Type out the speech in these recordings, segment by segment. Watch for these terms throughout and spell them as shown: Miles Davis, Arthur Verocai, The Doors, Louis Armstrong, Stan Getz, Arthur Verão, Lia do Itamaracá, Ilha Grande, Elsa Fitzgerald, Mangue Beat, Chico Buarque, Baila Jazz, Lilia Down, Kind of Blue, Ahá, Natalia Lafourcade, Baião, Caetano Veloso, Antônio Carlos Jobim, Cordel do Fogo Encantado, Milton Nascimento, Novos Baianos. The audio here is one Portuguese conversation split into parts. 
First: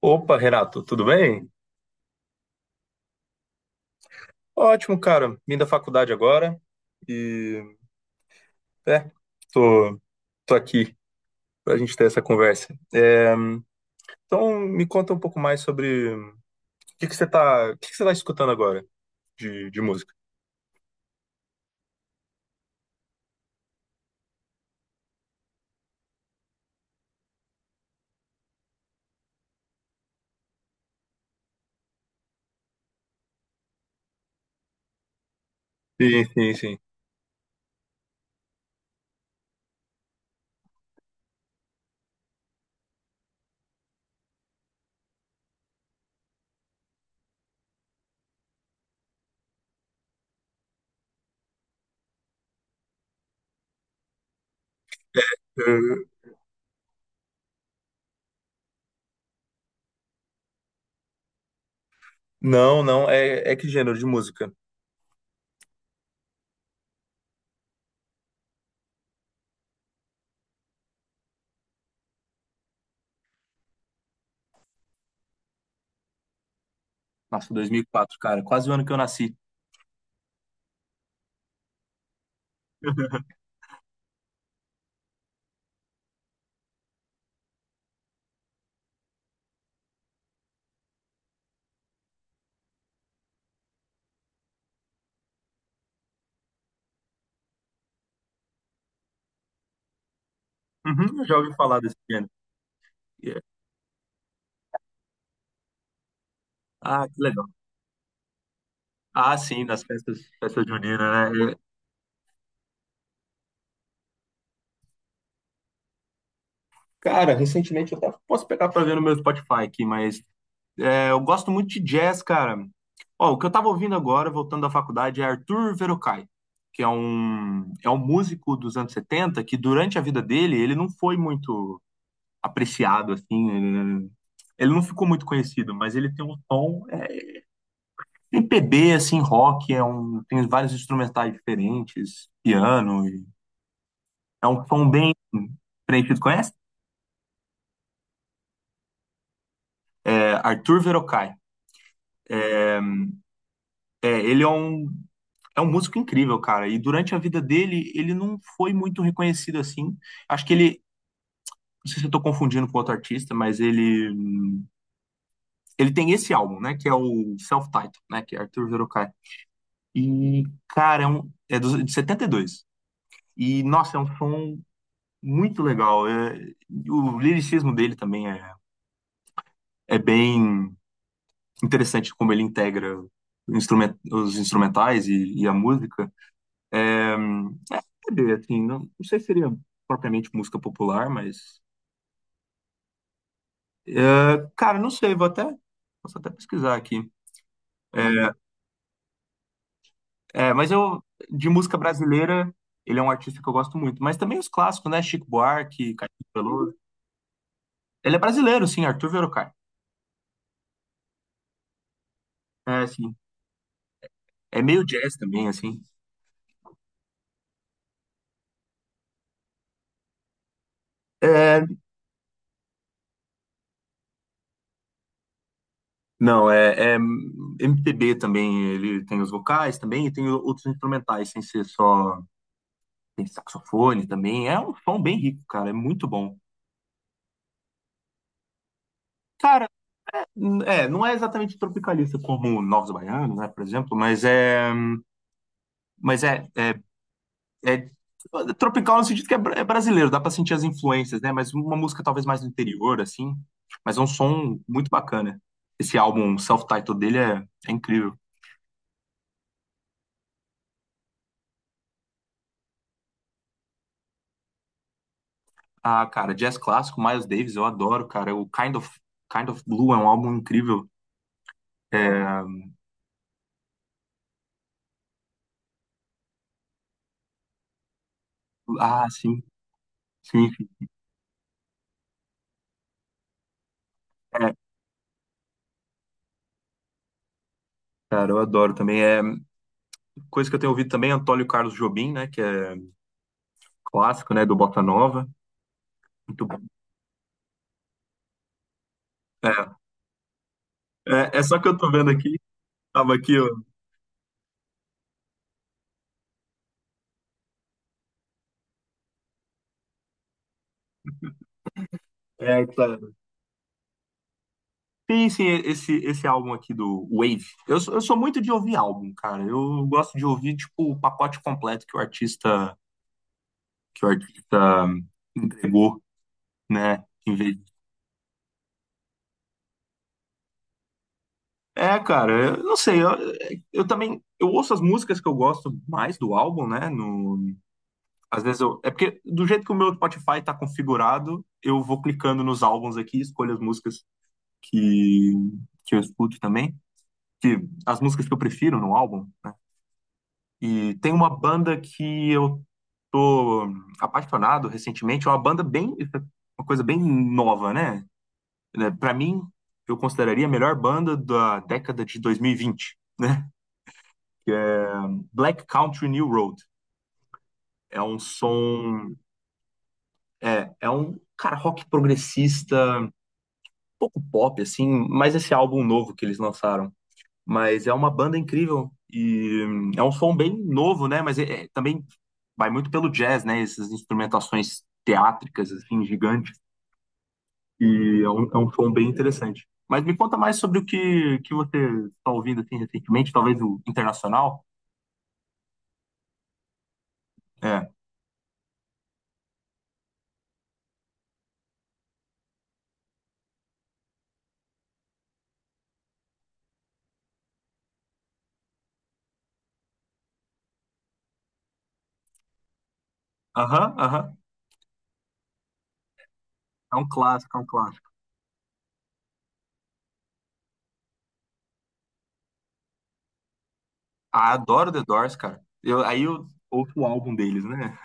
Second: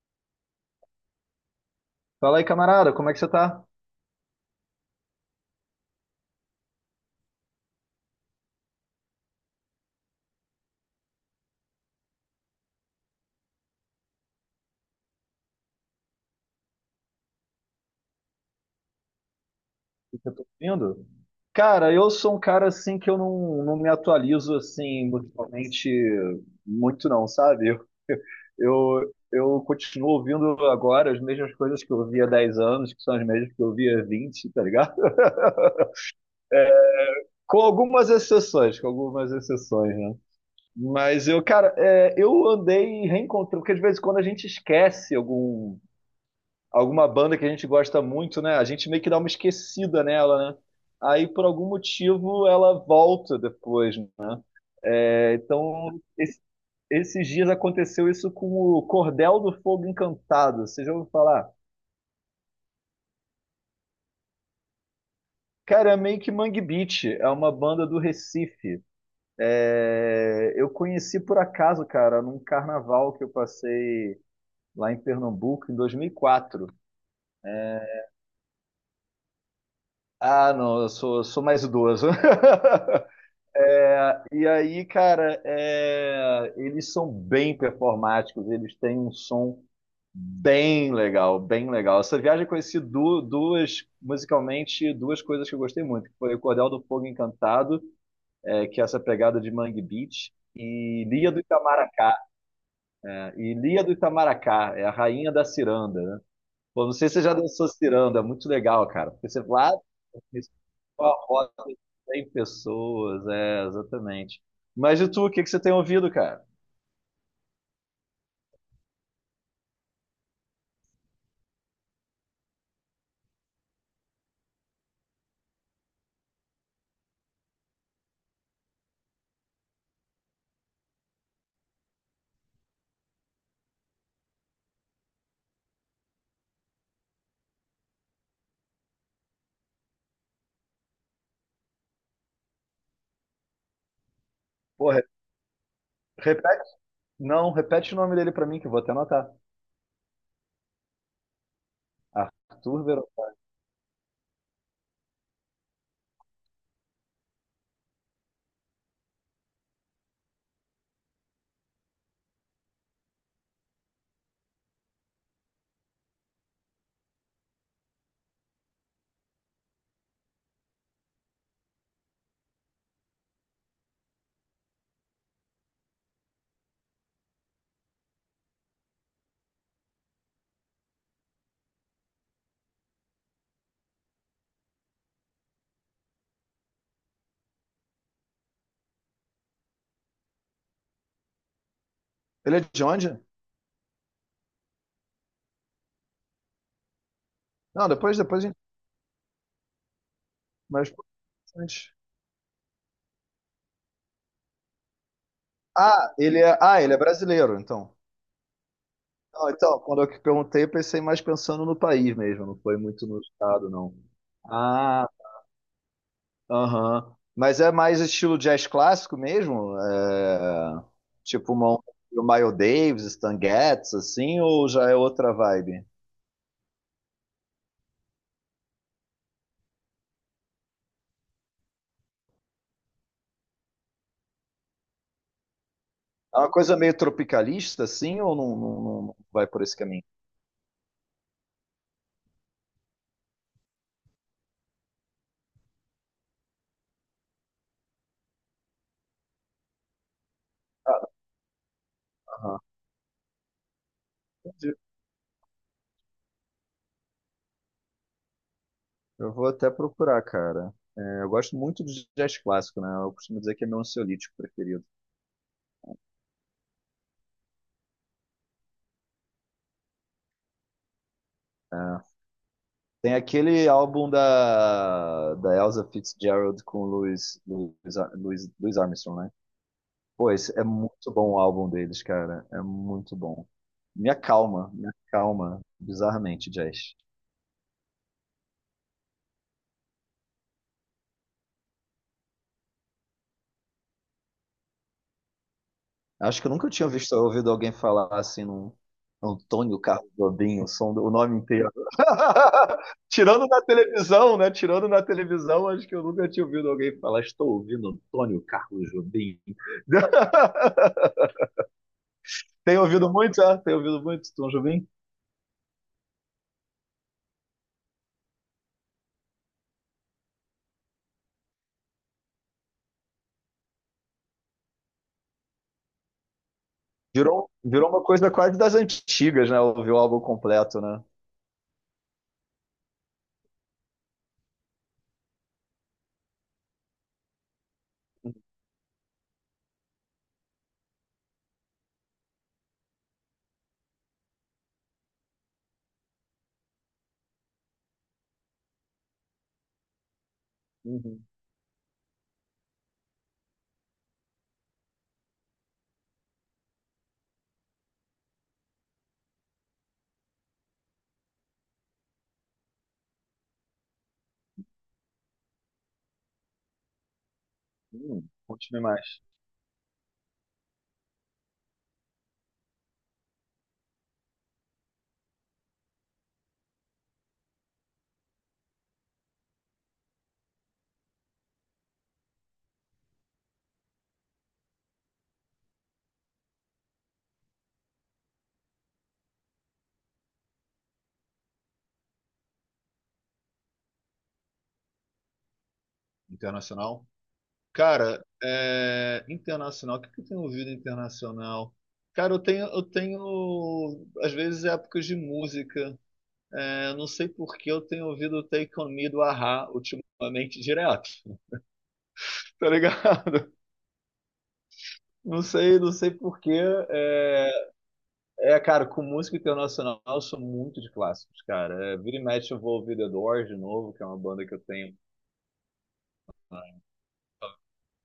Opa, Renato, tudo bem? Fala aí, camarada, como é que você tá? Ótimo, cara. Vim da faculdade agora e é, tô, tô aqui pra gente ter essa conversa. Então me conta um pouco mais sobre o que que você tá escutando agora de música? O que eu tô ouvindo? Cara, eu sou um cara assim que eu não me atualizo assim musicalmente muito não, sabe? Eu continuo ouvindo agora as mesmas coisas que eu ouvia há 10 anos, que são as mesmas que eu ouvia há 20, tá ligado? Sim, sim, sim. Com algumas exceções, né? Mas eu, cara, eu andei reencontrando, porque de vez em quando a gente esquece alguma banda que a gente gosta muito, né? A gente meio que dá uma esquecida nela, né? Aí, por algum motivo, ela volta depois, né? É, então, Eu- esses dias aconteceu isso com o Cordel do Fogo Encantado. Você já ouviu falar? Não, não, é, é que gênero de música? Cara, é meio que Mangue Beat, é uma banda do Recife. É, eu conheci por acaso, cara, num carnaval que eu passei lá em Pernambuco em 2004. Nossa, dois mil e quatro, cara, quase o ano que eu nasci. Ah, não, eu sou mais idoso. É, e aí, cara, eles são bem performáticos, eles têm um som bem legal, bem legal. Essa viagem eu conheci duas, musicalmente, duas coisas que eu gostei muito, que foi o Cordel do Fogo Encantado, é, que é essa pegada de Mangue Beach, e Uhum, eu Lia já do ouvi falar desse Itamaracá. gênero. Né? Yeah. E Lia do Itamaracá é a rainha da ciranda, né? Pô, não Ah, sei que se você já legal. dançou ciranda, é muito legal, cara. Porque Ah, você sim, vai nas festas, isso. festas Uma juninas, roda né? de 100 pessoas, é, exatamente. Mas e tu, o que que você tem ouvido, cara? Cara, recentemente eu até posso pegar pra ver no meu Spotify aqui, mas eu gosto muito de jazz, cara. Ó, o que eu tava ouvindo agora, voltando da faculdade, é Arthur Verocai, é um músico dos anos 70 que durante a vida dele ele não foi muito apreciado, assim, ele não ficou muito conhecido, mas ele tem um tom MPB, assim, rock, tem vários instrumentais diferentes, piano, e é um tom Pô, bem preenchido. Conhece? repete, não, repete o nome dele pra mim, que eu vou até anotar. É, Arthur Verocai. Arthur Verão. É, ele é um É um músico incrível, cara. E durante a vida dele, ele não foi muito reconhecido assim. Acho que ele, não sei se eu tô confundindo com outro artista, mas ele tem esse álbum, né, que é o Self-Titled, né, que é Arthur Verocai. E cara, é de 72. E dois. E nossa, é um som muito legal. O liricismo dele também é bem interessante como ele integra o os instrumentais e a música. É, não sei se seria propriamente música popular, mas Ele é de onde? é, cara, não sei, vou até, posso até pesquisar aqui. Não, depois, É, depois a gente... mas Mas, eu, pô, de música antes. brasileira, ele é um artista que eu gosto muito. Mas também os clássicos, né? Chico Buarque, Caetano Ah, Veloso. Ele é brasileiro, então. Ele é brasileiro, sim, Arthur Não, Verocai. então, quando eu que perguntei, eu pensei mais pensando no país mesmo, não foi É, muito assim, no estado, não. é meio Ah, jazz também, assim. aham. Mas é mais estilo jazz clássico mesmo? É, tipo É, uma, o Miles Davis, Stan Getz, assim, ou já é outra vibe? não, é, é MPB também, ele tem os vocais também e tem outros instrumentais, sem ser só, tem saxofone também. É um som bem rico, cara, é muito bom. É uma coisa meio tropicalista, assim, ou não, não vai por Cara, esse caminho? Não é exatamente tropicalista como Novos Baianos, né, por exemplo, mas Mas é, é, é tropical no sentido que é brasileiro, dá pra sentir as influências, né? Mas uma música talvez mais do Aham. interior, assim. Mas é um som Entendi. muito bacana. Esse álbum self-titled dele é incrível. Eu vou até procurar, cara. É, eu gosto muito de jazz clássico, né? Eu costumo dizer que é meu ansiolítico preferido. Ah, cara, jazz clássico, Miles Davis, eu adoro, cara. Kind of Blue é um álbum incrível. É. É, Tem aquele álbum da Elsa Fitzgerald com o Louis, Louis, Ar- Louis Louis ah, Armstrong, né? sim, Pô, sim, esse é sim. muito bom o álbum deles, cara. É muito bom. É, Me acalma, bizarramente, jazz. cara, eu adoro também. É coisa que eu tenho ouvido também, é Antônio Carlos Jobim, né? Que é clássico, né? Do Bossa Nova. Acho Muito que eu bom. nunca tinha visto, ouvido alguém falar assim num É, Antônio Carlos Jobim, o som o nome é só que inteiro. eu tô vendo aqui, tava aqui, Tirando ó. na televisão, né? Tirando na televisão, acho que eu nunca tinha ouvido alguém falar, estou ouvindo Antônio Carlos Jobim. É, Tem tá, ouvido muito, ah? Tem ouvido muito, Tom Jobim? Sim, sim, esse álbum aqui do Wave. Eu sou muito de ouvir álbum, cara. Eu gosto de ouvir, tipo, o pacote completo que o artista entregou, né? Virou, virou uma coisa quase das antigas, né? Ouvir o álbum completo, né? É, cara, eu não sei. Eu ouço as músicas que eu gosto mais do álbum, né? No, Às vezes é porque do jeito que o meu Spotify tá configurado, eu vou clicando nos álbuns aqui, escolho as músicas que, que eu escuto também, que as músicas que eu prefiro no álbum. Né? E tem Uhum. uma banda que eu tô apaixonado recentemente, é uma banda bem, uma coisa bem nova, né? Né, Pra mim, eu consideraria a melhor banda da década de 2020, né? Que é Black Country New Road. É um Conte-me som, mais. é, é um cara rock progressista, um pouco pop assim, mas esse álbum novo que eles lançaram mas é uma banda incrível e é um som bem novo, né? Mas também vai muito pelo jazz, né? Essas instrumentações teátricas, assim, gigantes. E é um som bem interessante. Mas me conta mais sobre o que que você está ouvindo, assim, recentemente, talvez o internacional. Internacional? É. Cara, internacional, o que que eu tenho ouvido internacional? Cara, eu tenho, às vezes, épocas de música. É, não sei por que eu tenho ouvido o Take On Me do Ahá ultimamente direto. Tá ligado? Aham, aham. Não sei, não sei por que. É um clássico, é um É, clássico. é, cara, com música internacional eu sou muito de clássicos, cara. É, vira e mexe eu vou ouvir The Doors de novo, que é uma banda Ah, que eu adoro tenho. The Doors, cara. Eu, aí eu ouço o álbum deles, né?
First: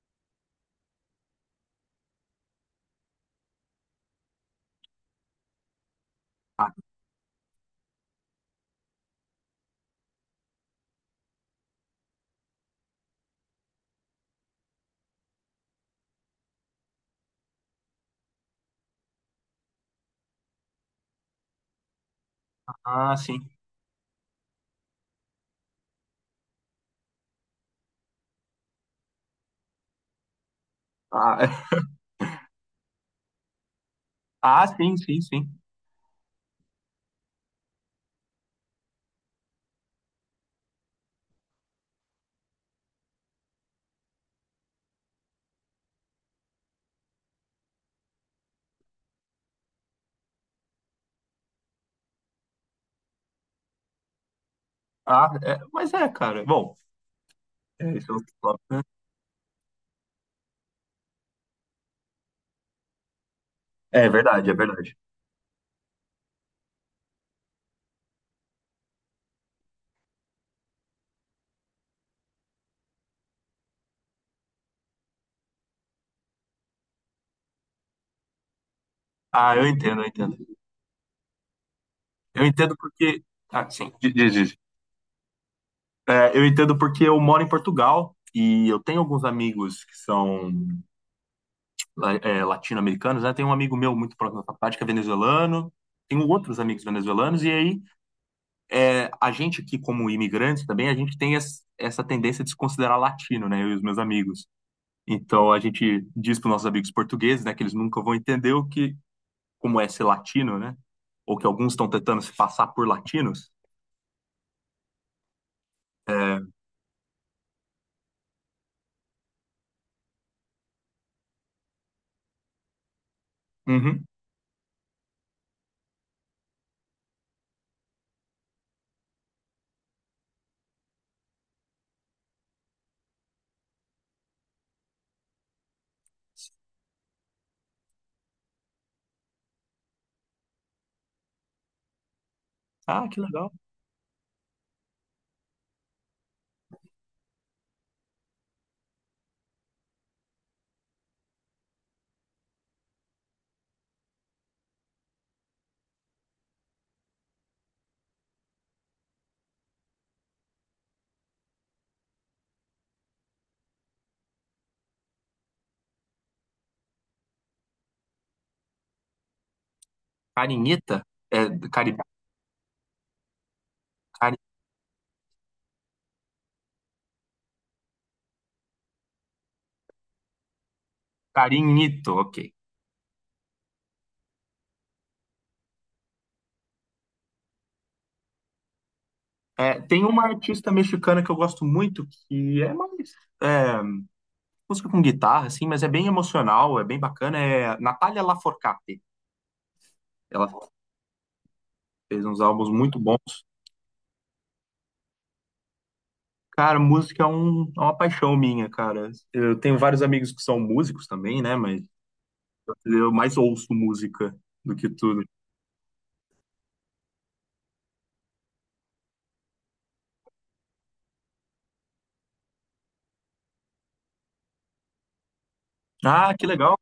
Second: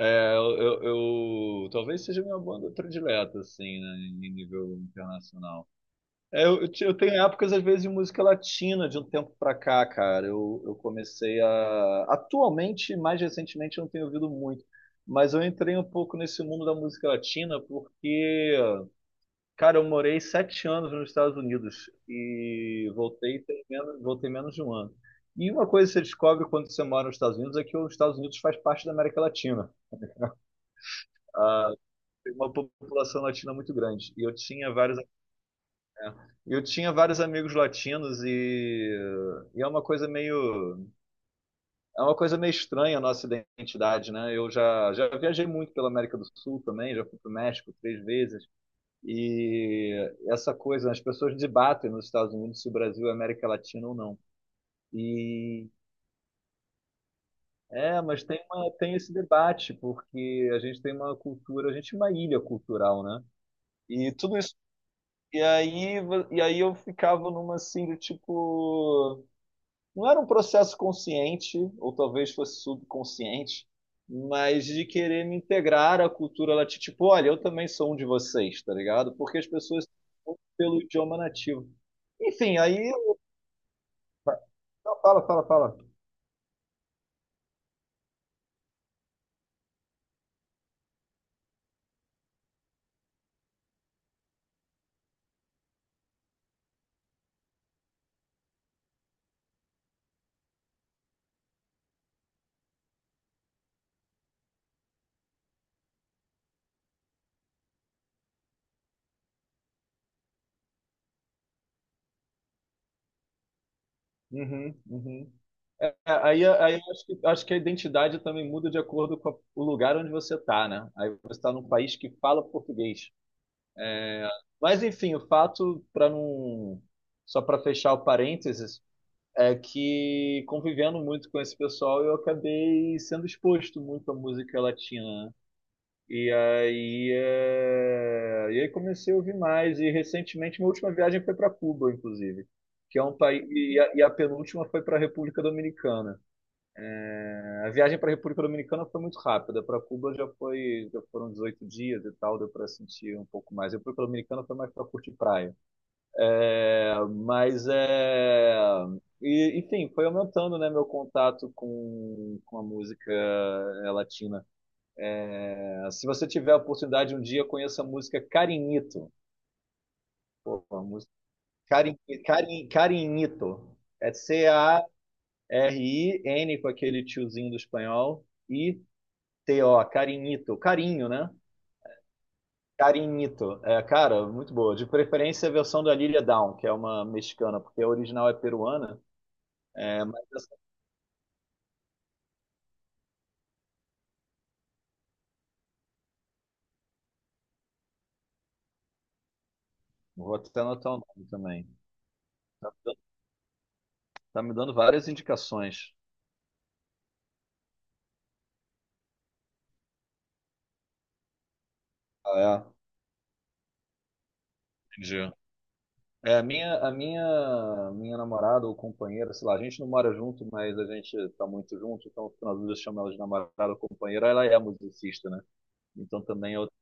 É, eu, Talvez seja minha banda predileta, assim, né, em nível internacional. Eu tenho épocas, às vezes, de música latina de um tempo pra cá, cara. Eu comecei a. Atualmente, mais recentemente, eu não tenho ouvido muito. Mas eu entrei um pouco nesse mundo da música latina porque, cara, eu morei 7 anos nos Estados Unidos e Ah, voltei sim. tem menos, voltei menos de um ano. E uma coisa que você descobre quando você mora nos Estados Unidos é que os Estados Unidos faz parte da América Latina. Ah, Uma população latina muito grande. E ah, sim, sim, sim. eu tinha vários amigos latinos e, é uma coisa meio estranha a nossa identidade, né? Eu já viajei muito pela América do Sul também, já fui para o México três vezes. E essa coisa, as pessoas debatem nos Estados Unidos se o Brasil é América Latina ou não. Ah, é, E mas é, cara. É, Isso é mas outro tem uma, tem esse debate, porque a gente tem uma cultura, a gente é uma ilha cultural, né? é E tudo verdade, é isso. verdade. E aí, eu ficava numa assim do tipo. Não era um processo consciente, ou talvez fosse subconsciente, mas de querer me integrar à cultura latina. Tipo, olha, eu também sou um de vocês, tá ligado? Porque as Ah, eu pessoas entendo, eu entendo. são pelo idioma nativo. Eu Enfim, entendo aí. porque. Ah, sim. Diz, diz, diz. Não, fala, fala, fala. É, eu entendo porque eu moro em Portugal e eu tenho alguns amigos que são latino-americanos, né? Tem um amigo meu muito próximo da faculdade que é venezuelano, tenho outros amigos venezuelanos, e aí a gente aqui, como imigrantes também, a gente tem essa tendência de se considerar latino, né? Eu e os meus amigos. Então a gente diz para os nossos amigos portugueses, né, que eles nunca vão entender como é ser latino, né? Ou que alguns estão tentando se passar por latinos. Uhum, uhum. É, É, aí, aí eu acho que a identidade também muda de acordo com o lugar onde você tá, né? Aí você está num país que fala português. Uhum. Mas enfim, o fato, para não. Só para fechar o parênteses, é que convivendo muito com esse pessoal, eu acabei sendo exposto muito à música latina, né? E aí, comecei a ouvir mais. E recentemente, minha última viagem foi para Cuba, inclusive, que é Ah, um que país. legal. E a penúltima foi para a República Dominicana. A viagem para a República Dominicana foi muito rápida. Para Cuba já foi, já foram 18 dias e tal, deu para sentir um pouco mais. A República Dominicana foi mais para curtir praia. É, mas é. E, enfim, foi aumentando, né, meu contato com a música latina. É, se você tiver a oportunidade um dia, conheça a música Carinito. Pô, a Carinita? música É, cari, Carin, Carinito. É cari, Carin com aquele tiozinho do espanhol e To, Carinito. Carinho, né? Carinito, ok. Carinito. É, cara, muito boa. De preferência a versão da Lilia Down, que é uma mexicana, porque a original é peruana. É, tem É, uma mas artista mexicana que eu gosto muito, que é mais é, música com guitarra, assim, mas é bem emocional, é bem bacana, é Natalia Lafourcade. Vou Ela até anotar o nome também. fez uns álbuns muito bons. Tá me dando várias indicações. Cara, é uma paixão minha, cara. Eu tenho vários amigos que são músicos também, né? Mas Ah, eu mais ouço música do que é? tudo. Entendi. Minha namorada ou companheira, sei lá, a gente não mora junto, mas a gente tá muito junto, então nas vezes eu chamo ela de namorada ou companheira, ela é musicista, né? Então Ah, que também legal.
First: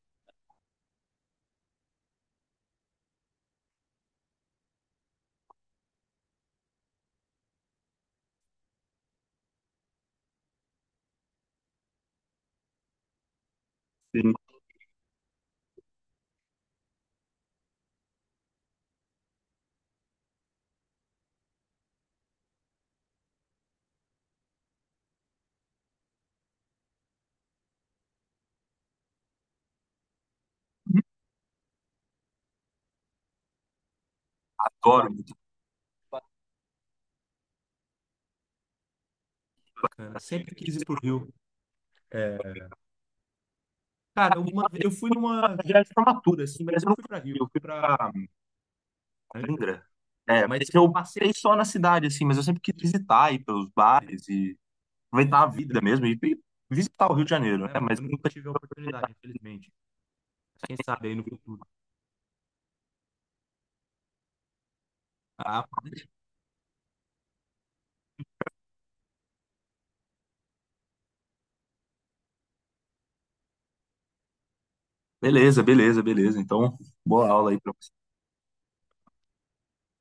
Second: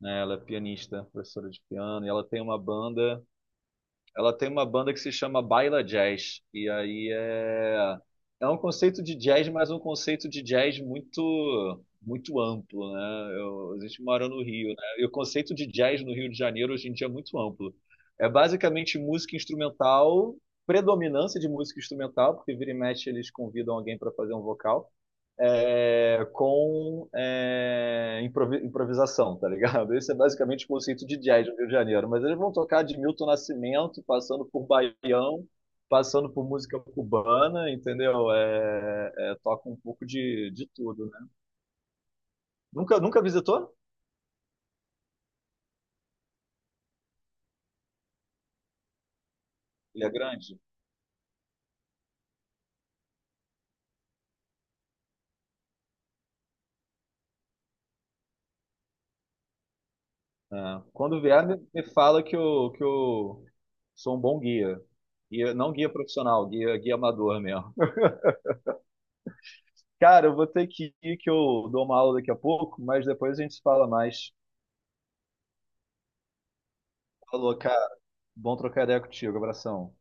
né, ela é pianista, professora de piano, e ela tem uma banda. Ela tem uma banda que se chama Baila Jazz. E aí é. É um conceito de jazz, mas um conceito de jazz muito muito amplo, né? Eu, a gente mora Sim, no Rio, né? E o conceito de jazz no Rio de Janeiro hoje em dia é muito amplo. É basicamente música instrumental, predominância de música instrumental, porque vira e mexe eles convidam alguém para fazer um vocal com improvisação, tá ligado? Esse é basicamente o conceito de jazz do Rio de Janeiro. Mas eles vão tocar de Milton Nascimento, passando por adoro música. Baião, passando por música cubana, entendeu? Toca um pouco Cara, de, sempre de quis ir pro tudo, né? Rio. Nunca, nunca visitou? Cara, eu fui numa viagem de formatura, assim, mas eu não fui pra Rio, eu fui pra Angra. Ilha É, Grande? mas eu passei só na cidade, assim, mas eu sempre quis visitar, ir pelos bares e aproveitar a vida mesmo e visitar o Rio de Janeiro, né? Mas eu nunca tive a oportunidade, infelizmente. É. Quando vier, me fala que eu sou um bom guia. Guia, não guia profissional, guia, guia amador mesmo. Cara, eu vou ter que ir, que eu dou uma aula daqui a pouco, mas depois a gente se fala mais. Beleza, beleza, beleza. Então, boa aula Falou, aí pra cara. Bom trocar ideia contigo. Abração.